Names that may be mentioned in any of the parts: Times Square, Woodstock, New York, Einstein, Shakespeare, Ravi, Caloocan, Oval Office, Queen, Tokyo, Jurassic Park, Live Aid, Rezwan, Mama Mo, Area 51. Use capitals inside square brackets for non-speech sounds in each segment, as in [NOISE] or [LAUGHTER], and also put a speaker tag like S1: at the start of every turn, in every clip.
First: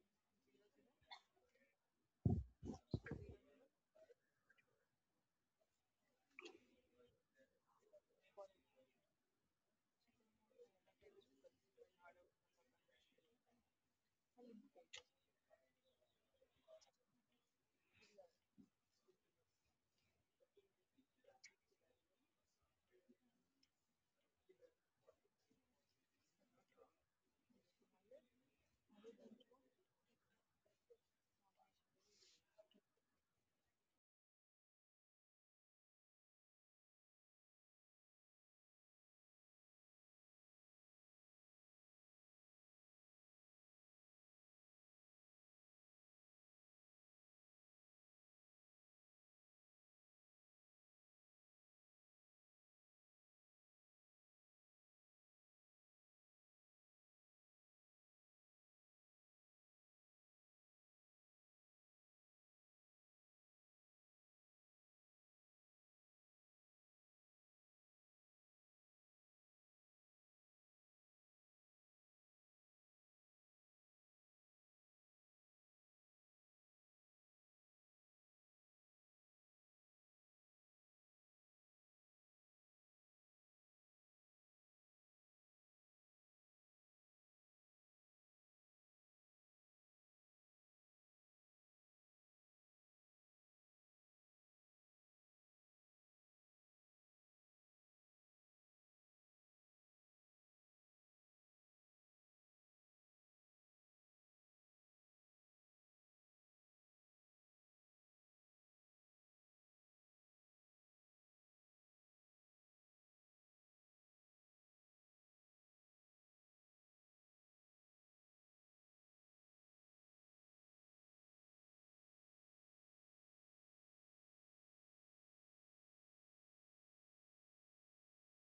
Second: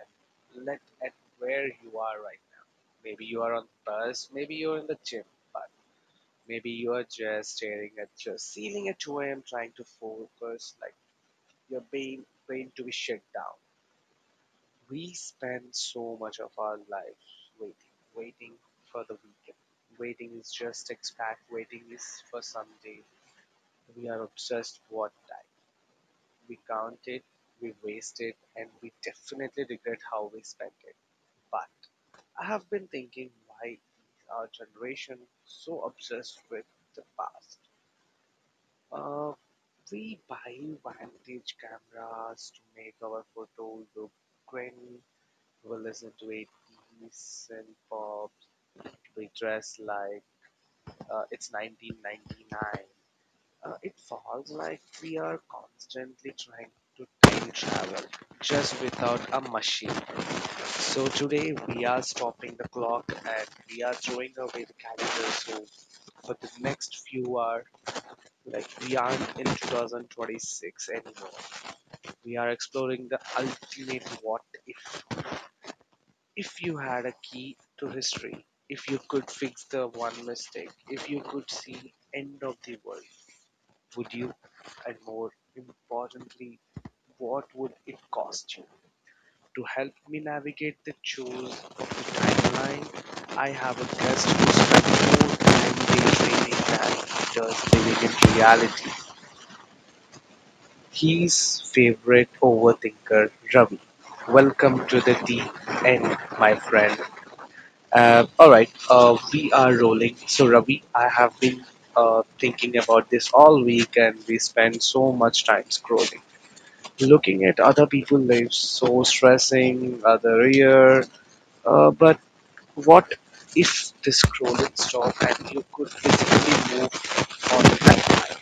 S1: and let at where you are right now. Maybe you are on the bus, maybe you're in the gym, but maybe you are just staring at your ceiling at 2 a.m. trying to focus like your brain to be shut down. We spend so much of our lives waiting, waiting for the weekend. Waiting is just expect waiting is for Sunday. We are obsessed what time We counted, we wasted, and we definitely regret how we spent it. But I have been thinking why is our generation so obsessed with the past? Uh, we buy vintage cameras to make our photo look grainy. We listen to 80s and pop. We dress like it's 1999. It falls like we are constantly trying to time travel just without a machine. So today we are stopping the clock and we are throwing away the calendar. So for the next few hours, like we aren't in 2026 anymore. We are exploring the ultimate what if. If you had a key to history, if you could fix the one mistake, if you could see end of the world, would you? And more importantly, what would it cost you? To help me navigate the chores of the timeline, I have a guest who spent more time daydreaming than he does living in reality. His favorite overthinker, Ravi. Welcome to the deep end, my friend. All right, we are rolling. So, Ravi, I have been thinking about this all week, and we spend so much time scrolling. Looking at other people lives so stressing other year but what if the scrolling stopped and you could physically move on the time?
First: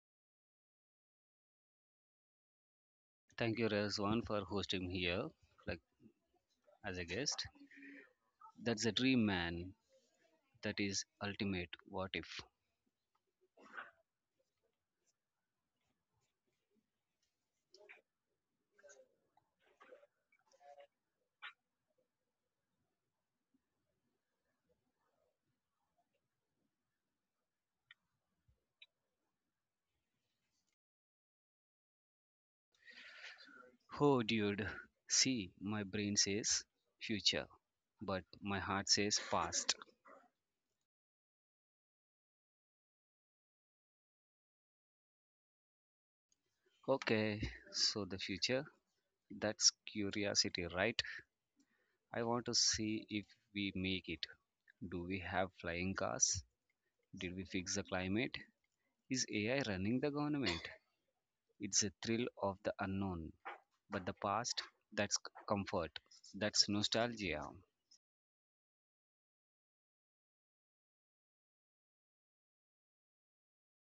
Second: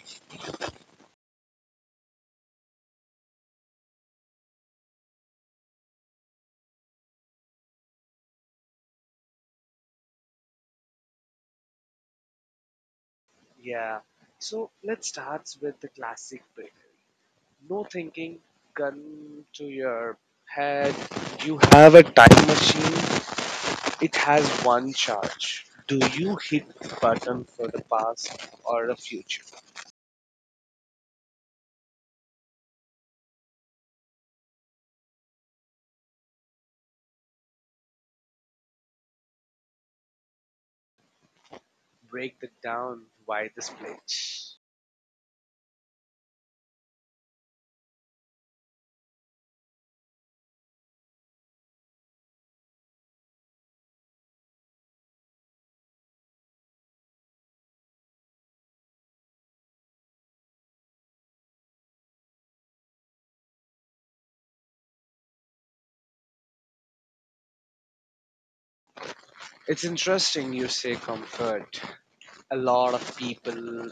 S2: Thank you, Rezwan, for hosting here, like, as a guest. That's a dream, man. That is ultimate. What if?
S1: Yeah, so let's start with the classic bit. No thinking, gun to your head, you have a time machine. It has one charge. Do you hit the button for the past or the future?
S2: Oh, dude. See, my brain says future, but my heart says past.
S1: Break it down. Why the split?
S2: Okay, so the future. That's curiosity, right? I want to see if we make it. Do we have flying cars? Did we fix the climate? Is AI running the government? It's a thrill of the unknown. But the past, that's comfort, that's nostalgia.
S1: It's interesting you say comfort. A lot of people,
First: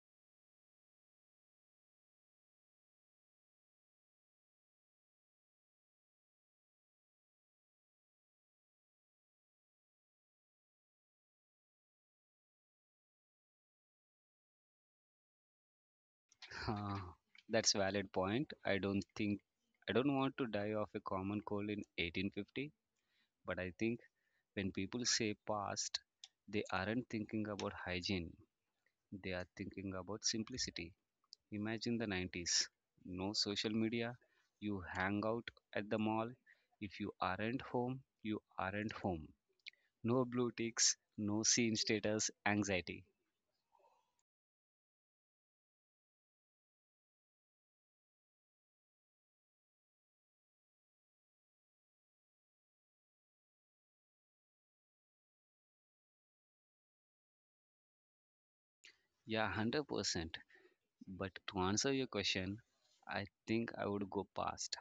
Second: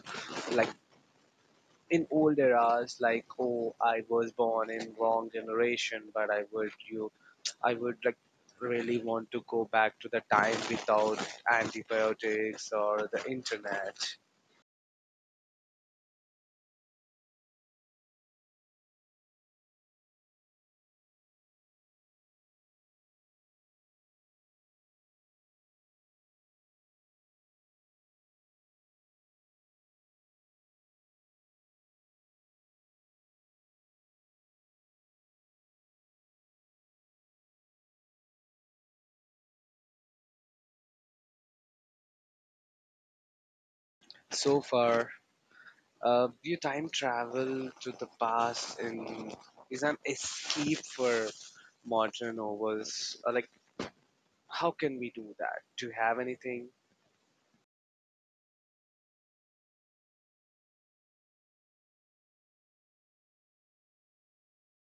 S1: like in old eras, like oh, I was born in wrong generation, but I would you, I would like really want to go back to the time without antibiotics or the internet.
S2: [LAUGHS] Ah, that's valid point. I don't want to die of a common cold in 1850, but I think when people say past, they aren't thinking about hygiene. They are thinking about simplicity. Imagine the 90s. No social media. You hang out at the mall. If you aren't home, you aren't home. No blue ticks, no scene status anxiety.
S1: So far, you time travel to the past in is an escape for modern novels. Like, how can we do that? Do you have anything
S2: Yeah, 100%. But to answer your question, I think I would go past.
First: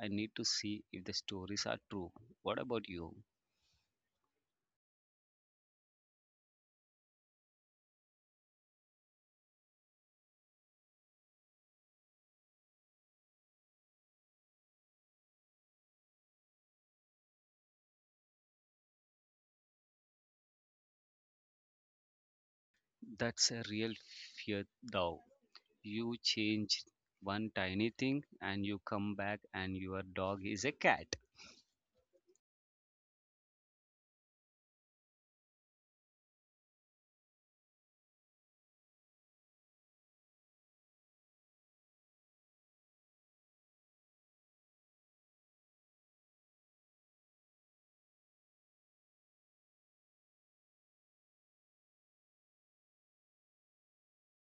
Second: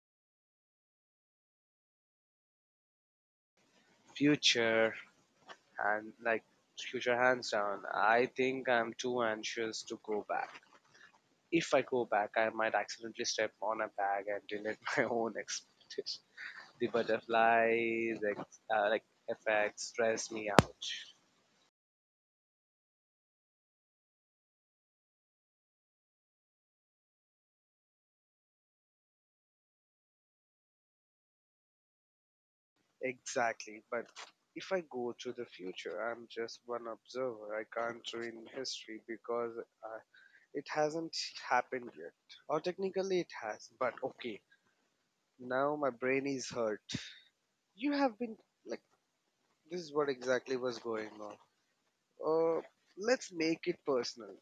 S2: I need to see if the stories are true. What about you?
S1: future? And like, future hands down. I think I'm too anxious to go back. If I go back, I might accidentally step on a bag and delete [LAUGHS] my own expectations. The butterflies like effects stress me out.
S2: That's a real fear, though. You change one tiny thing and you come back, and your dog is a cat.
S1: Exactly, but if I go to the future, I'm just one observer. I can't ruin history because uh, it hasn't happened yet, or technically it has, but okay, now my brain is hurt. You have been, like, this is what exactly was going on. Uh, let's make it personal.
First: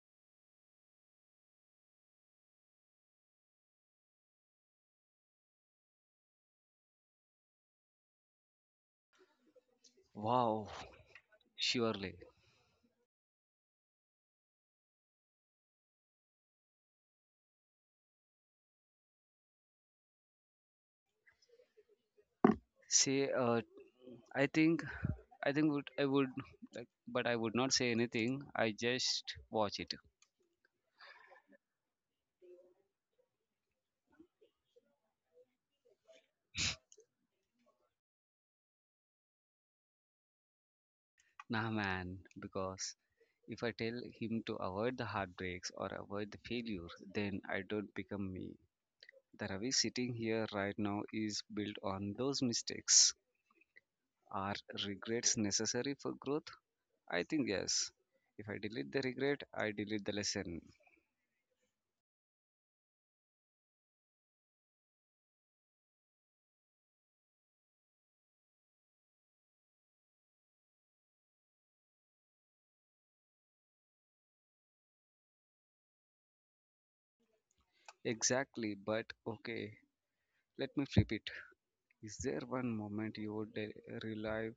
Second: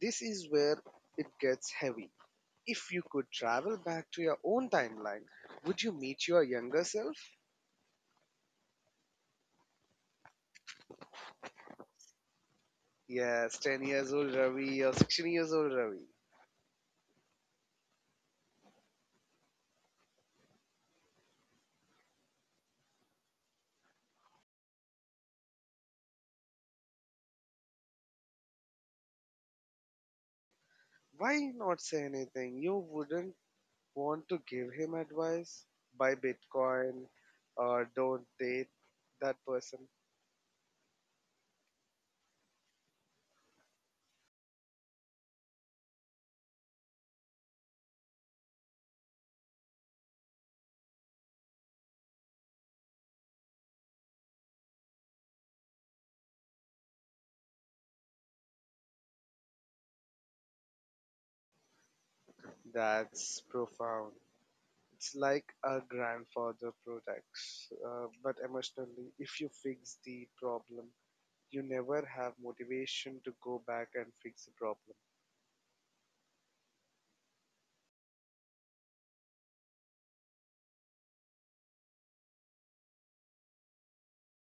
S1: This is where it gets heavy. If you could travel back to your own timeline, would you meet your younger self?
S2: Wow, surely.
S1: Yes, 10 years old Ravi or 16 years old Ravi.
S2: Say, I think, I think would I would, like, but I would not say anything. I just watch it.
S1: Why not say anything? You wouldn't want to give him advice? Buy Bitcoin or don't date that person?
S2: Nah, man, because if I tell him to avoid the heartbreaks or avoid the failure, then I don't become me. The Ravi sitting here right now is built on those mistakes. Are regrets necessary for growth? I think yes. If I delete the regret, I delete the lesson.
S1: That's profound. It's like a grandfather protects, but emotionally, if you fix the problem, you never have motivation to go back and fix the problem.
S2: Exactly, but okay, let me flip it. Is there one moment you would relive,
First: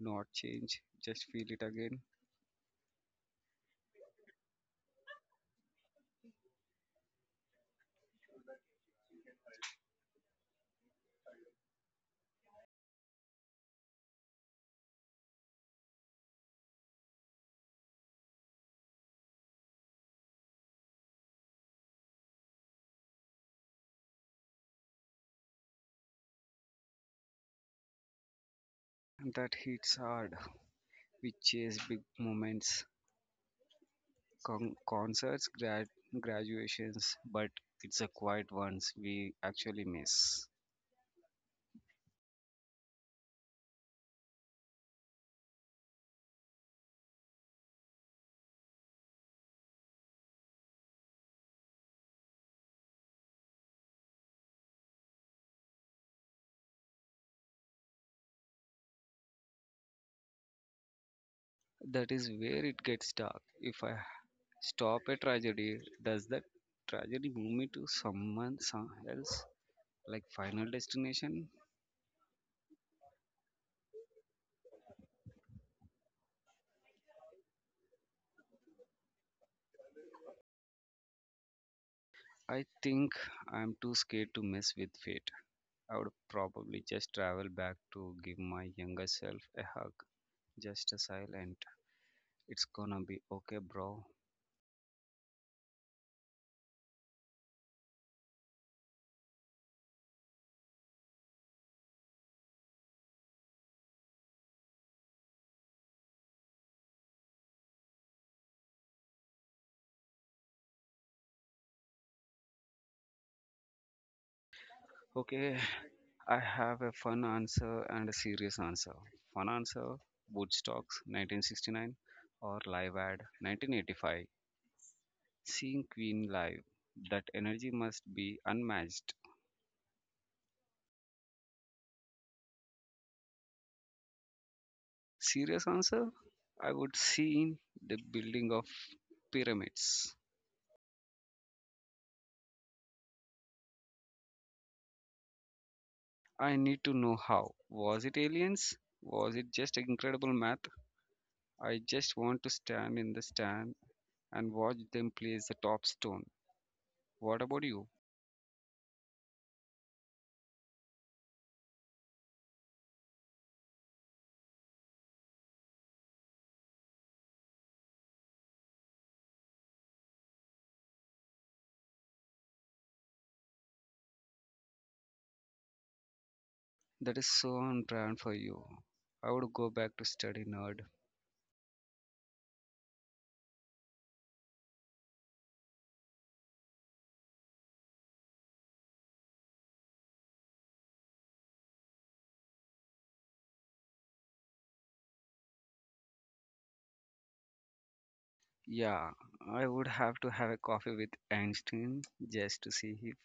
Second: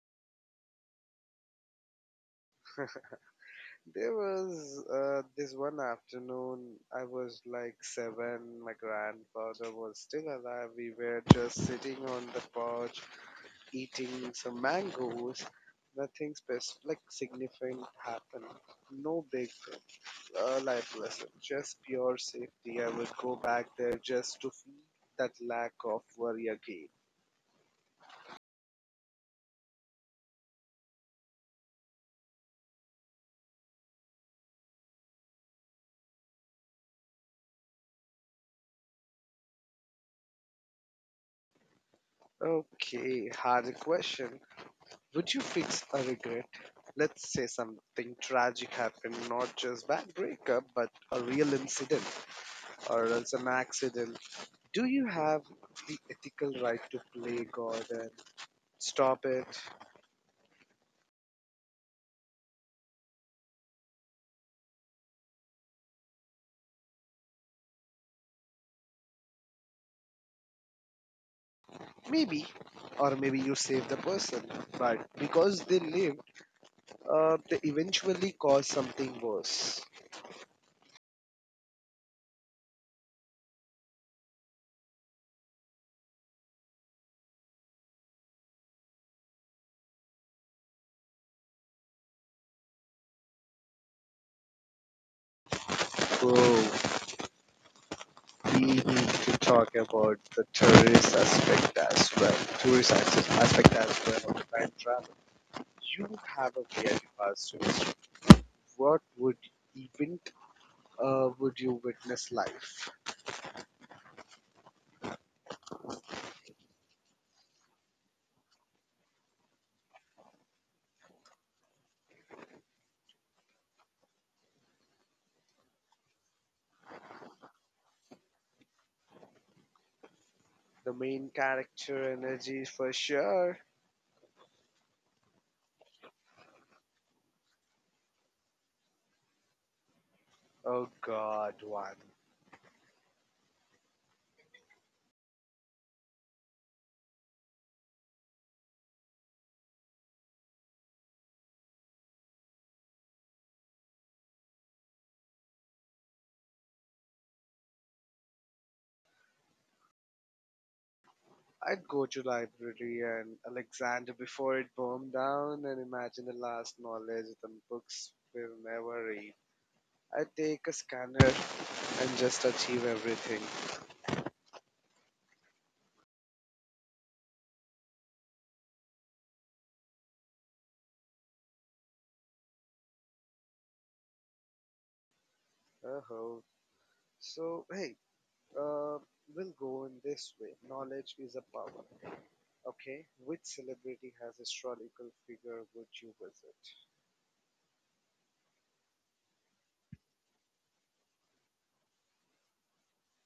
S2: not change, just feel it again?
S1: There was this one afternoon, I was like seven, my grandfather was still alive. We were just sitting on the porch eating some mangoes. Nothing specific, like significant happened. No big thing. A life lesson. Just pure safety. I would go back there just to feel that lack of worry again.
S2: That hits hard. We chase big moments, con- concerts, graduations, but it's a quiet ones we actually miss.
S1: Okay, hard question. Would you fix a regret? Let's say something tragic happened, not just bad breakup, but a real incident or else an accident. Do you have the ethical right to play God and stop it?
S2: That is where it gets dark. If I stop a tragedy, does that tragedy move me to someone some else? Like final destination?
S1: Maybe, or maybe you save the person, but because they lived, they eventually caused something worse.
S2: I think I'm too scared to mess with fate. I would probably just travel back to give my younger self a hug. Just a silent. It's gonna be okay, bro.
S1: Bro, we need to talk about the tourist aspect as well. Tourist access aspect as well of time travel. You have a very tourist. What would event would you witness life?
S2: Okay, I have a fun answer and a serious answer. Fun answer, Woodstocks 1969 or Live Ad 1985. Seeing Queen live, that energy must be unmatched.
S1: The main character energy for sure.
S2: Serious answer, I would see the building of pyramids.
S1: Oh God, one.
S2: I need to know how. Was it aliens? Was it just incredible math? I just want to stand in the stand and watch them place the top stone. What about you?
S1: I'd go to library and Alexander before it burned down and imagine the last knowledge the books will never read. I'd take a scanner and just achieve everything.
S2: That is so on brand for you. I would go back to study nerd.
S1: Oh, so hey, uh, we'll go in this way. Knowledge is a power. Okay, which celebrity has historical figure would you visit?
S2: Yeah, I would have to have a coffee with Einstein just to see if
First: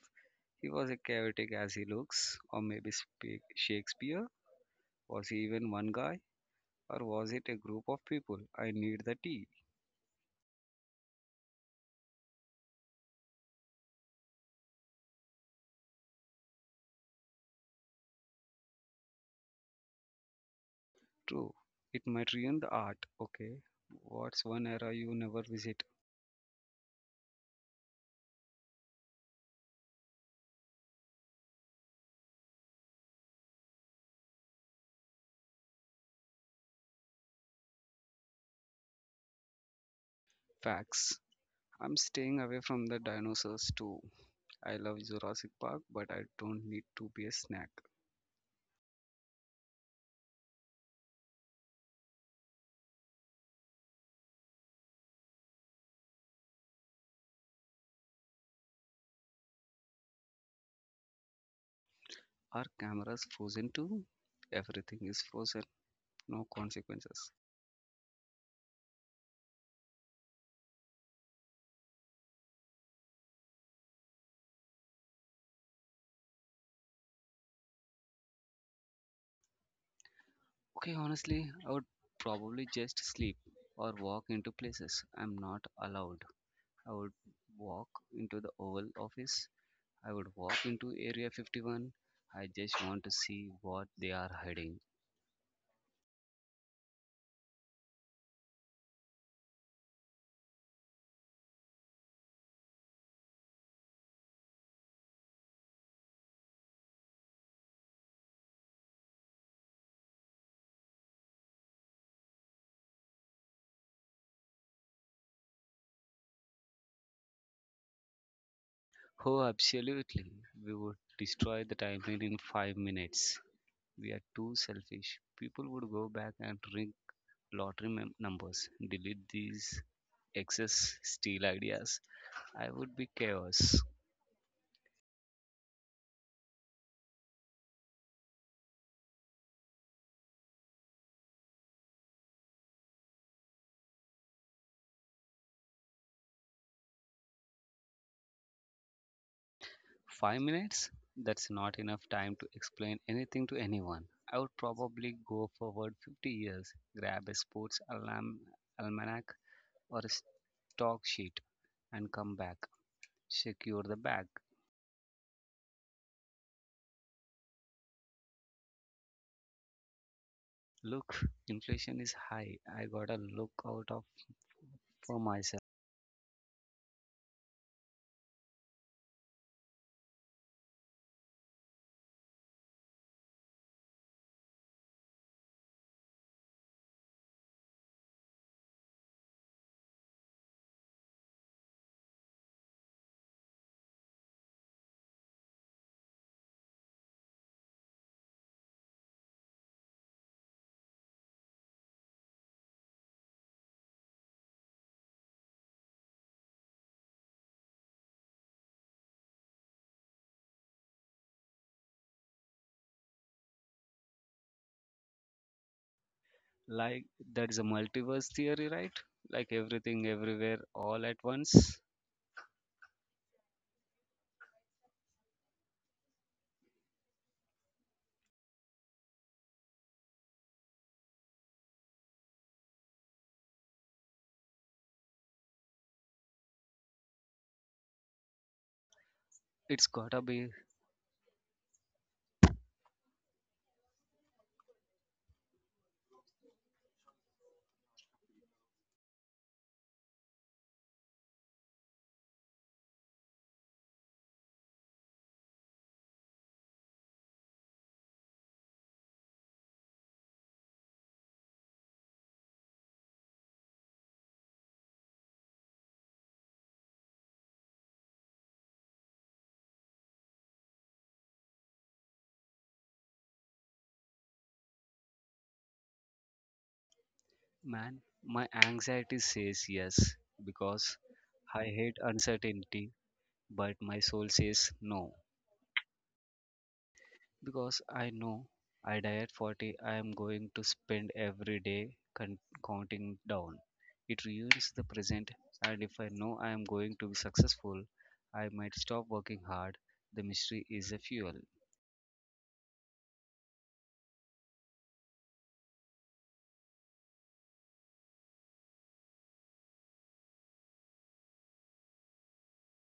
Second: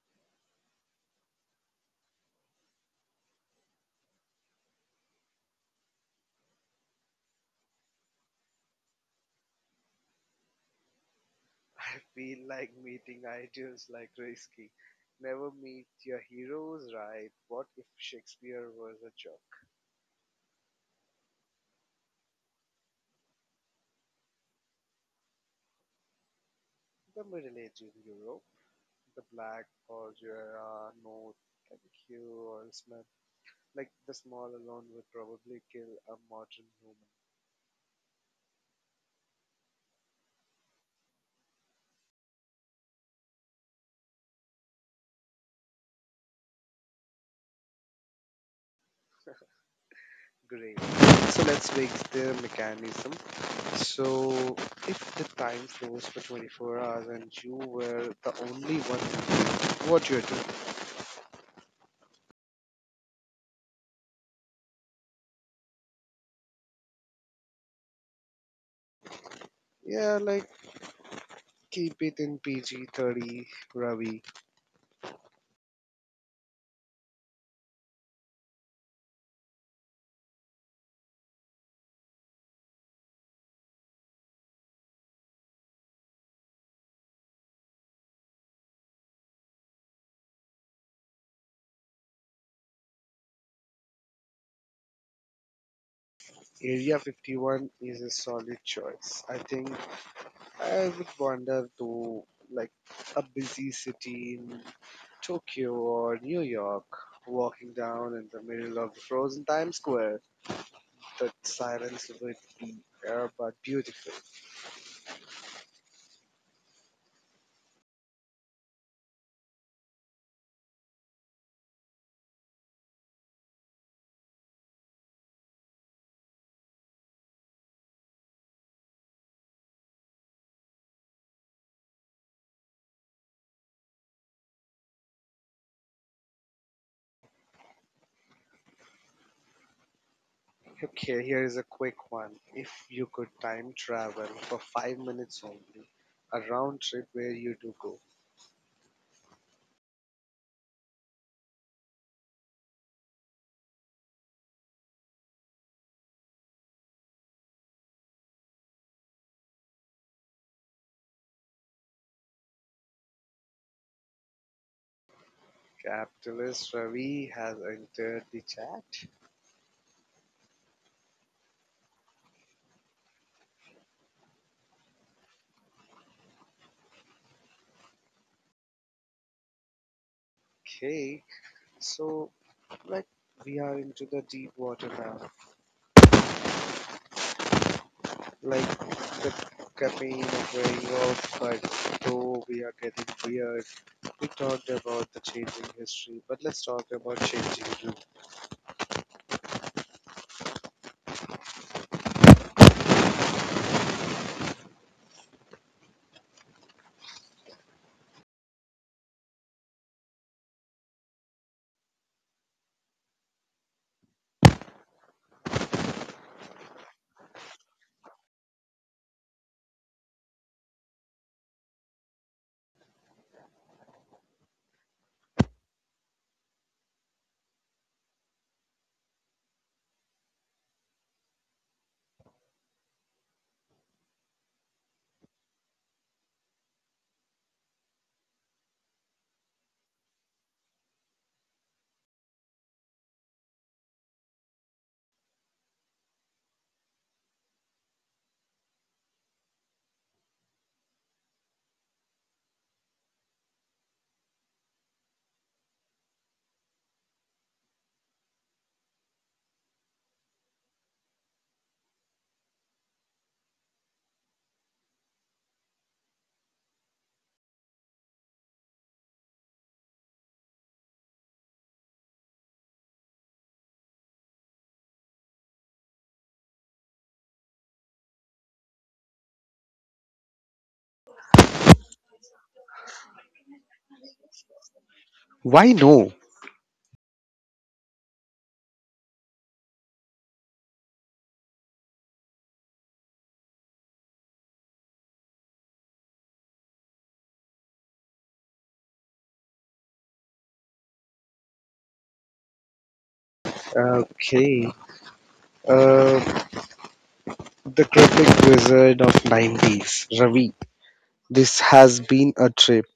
S2: he was a chaotic as he looks, or maybe Shakespeare. Was he even one guy, or was it a group of people? I need the tea.
S1: Feel like meeting ideals like risky. Never meet your heroes, right? What if Shakespeare was a jerk?
S2: True, it might ruin the art. Okay, what's one era you never visit?
S1: The Middle Ages in Europe, the Black or Jura, North Kenku or Smith, like the small alone would probably kill a modern human.
S2: Facts. I'm staying away from the dinosaurs too. I love Jurassic Park, but I don't need to be a snack.
S1: Great. So let's make the mechanism. So if the time flows for 24 hours and you were the only one, what you do?
S2: Our cameras frozen too? Everything is frozen, no consequences.
S1: Yeah, like keep it in PG 30, Ravi.
S2: Okay, honestly, I would probably just sleep or walk into places I'm not allowed. I would walk into the Oval Office. I would walk into Area 51. I just want to see what they are hiding.
S1: Area 51 is a solid choice. I think I would wander to like a busy city in Tokyo or New York, walking down in the middle of the frozen Times Square. The silence would be air but beautiful.
S2: Oh, absolutely. We would destroy the timeline in 5 minutes. We are too selfish. People would go back and ring lottery numbers, delete these excess, steal ideas. I would be chaos.
S1: Okay, here is a quick one. If you could time travel for 5 minutes only, a round trip where you do go.
S2: 5 minutes? That's not enough time to explain anything to anyone. I would probably go forward 50 years, grab a sports alarm, almanac or a stock sheet and come back. Secure the bag.
S1: Capitalist Ravi has entered the chat.
S2: Look, inflation is high. I gotta look out of for myself.
S1: Okay, so like we are into the deep water now. Like, the caffeine is wearing off, but though we are getting weird, we talked about the changing history, but let's talk about changing you.
S2: Like that is a multiverse theory, right? Like everything everywhere all at once. It's gotta be. Man, my anxiety says yes because I hate uncertainty, but my soul says no
S1: Why no?
S2: because I know I die at 40, I am going to spend every day counting down. It ruins the present, and if I know I am going to be successful, I might stop working hard. The mystery is a fuel.
S1: Okay. Uh, the cryptic wizard of 90s, Ravi. This has been a trip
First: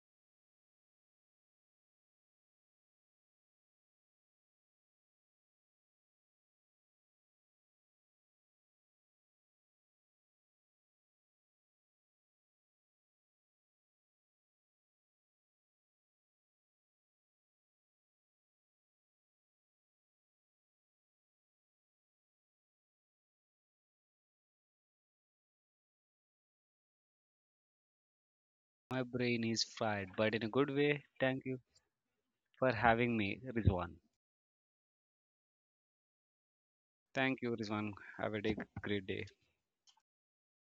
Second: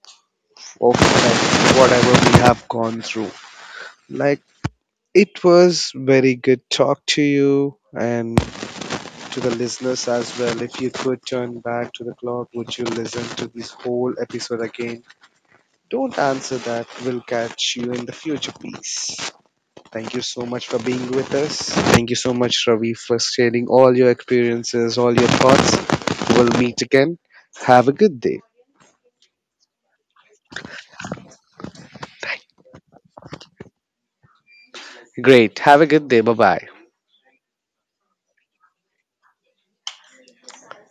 S1: of like, whatever we have gone through. Like, it was very good talk to you and to the listeners as well. If you could turn back to the clock, would you listen to this whole episode again? Don't answer that. We'll catch you in the future. Peace. Thank you so much for being with us. Thank you so much, Ravi, for sharing all your experiences, all your thoughts. We'll meet again. Have a good day.
S2: My brain is fried, but in a good way. Thank you for having me, Rizwan.
S1: Great. Have a good day. Bye bye.
S2: Thank you, Rizwan. Have a day, great day.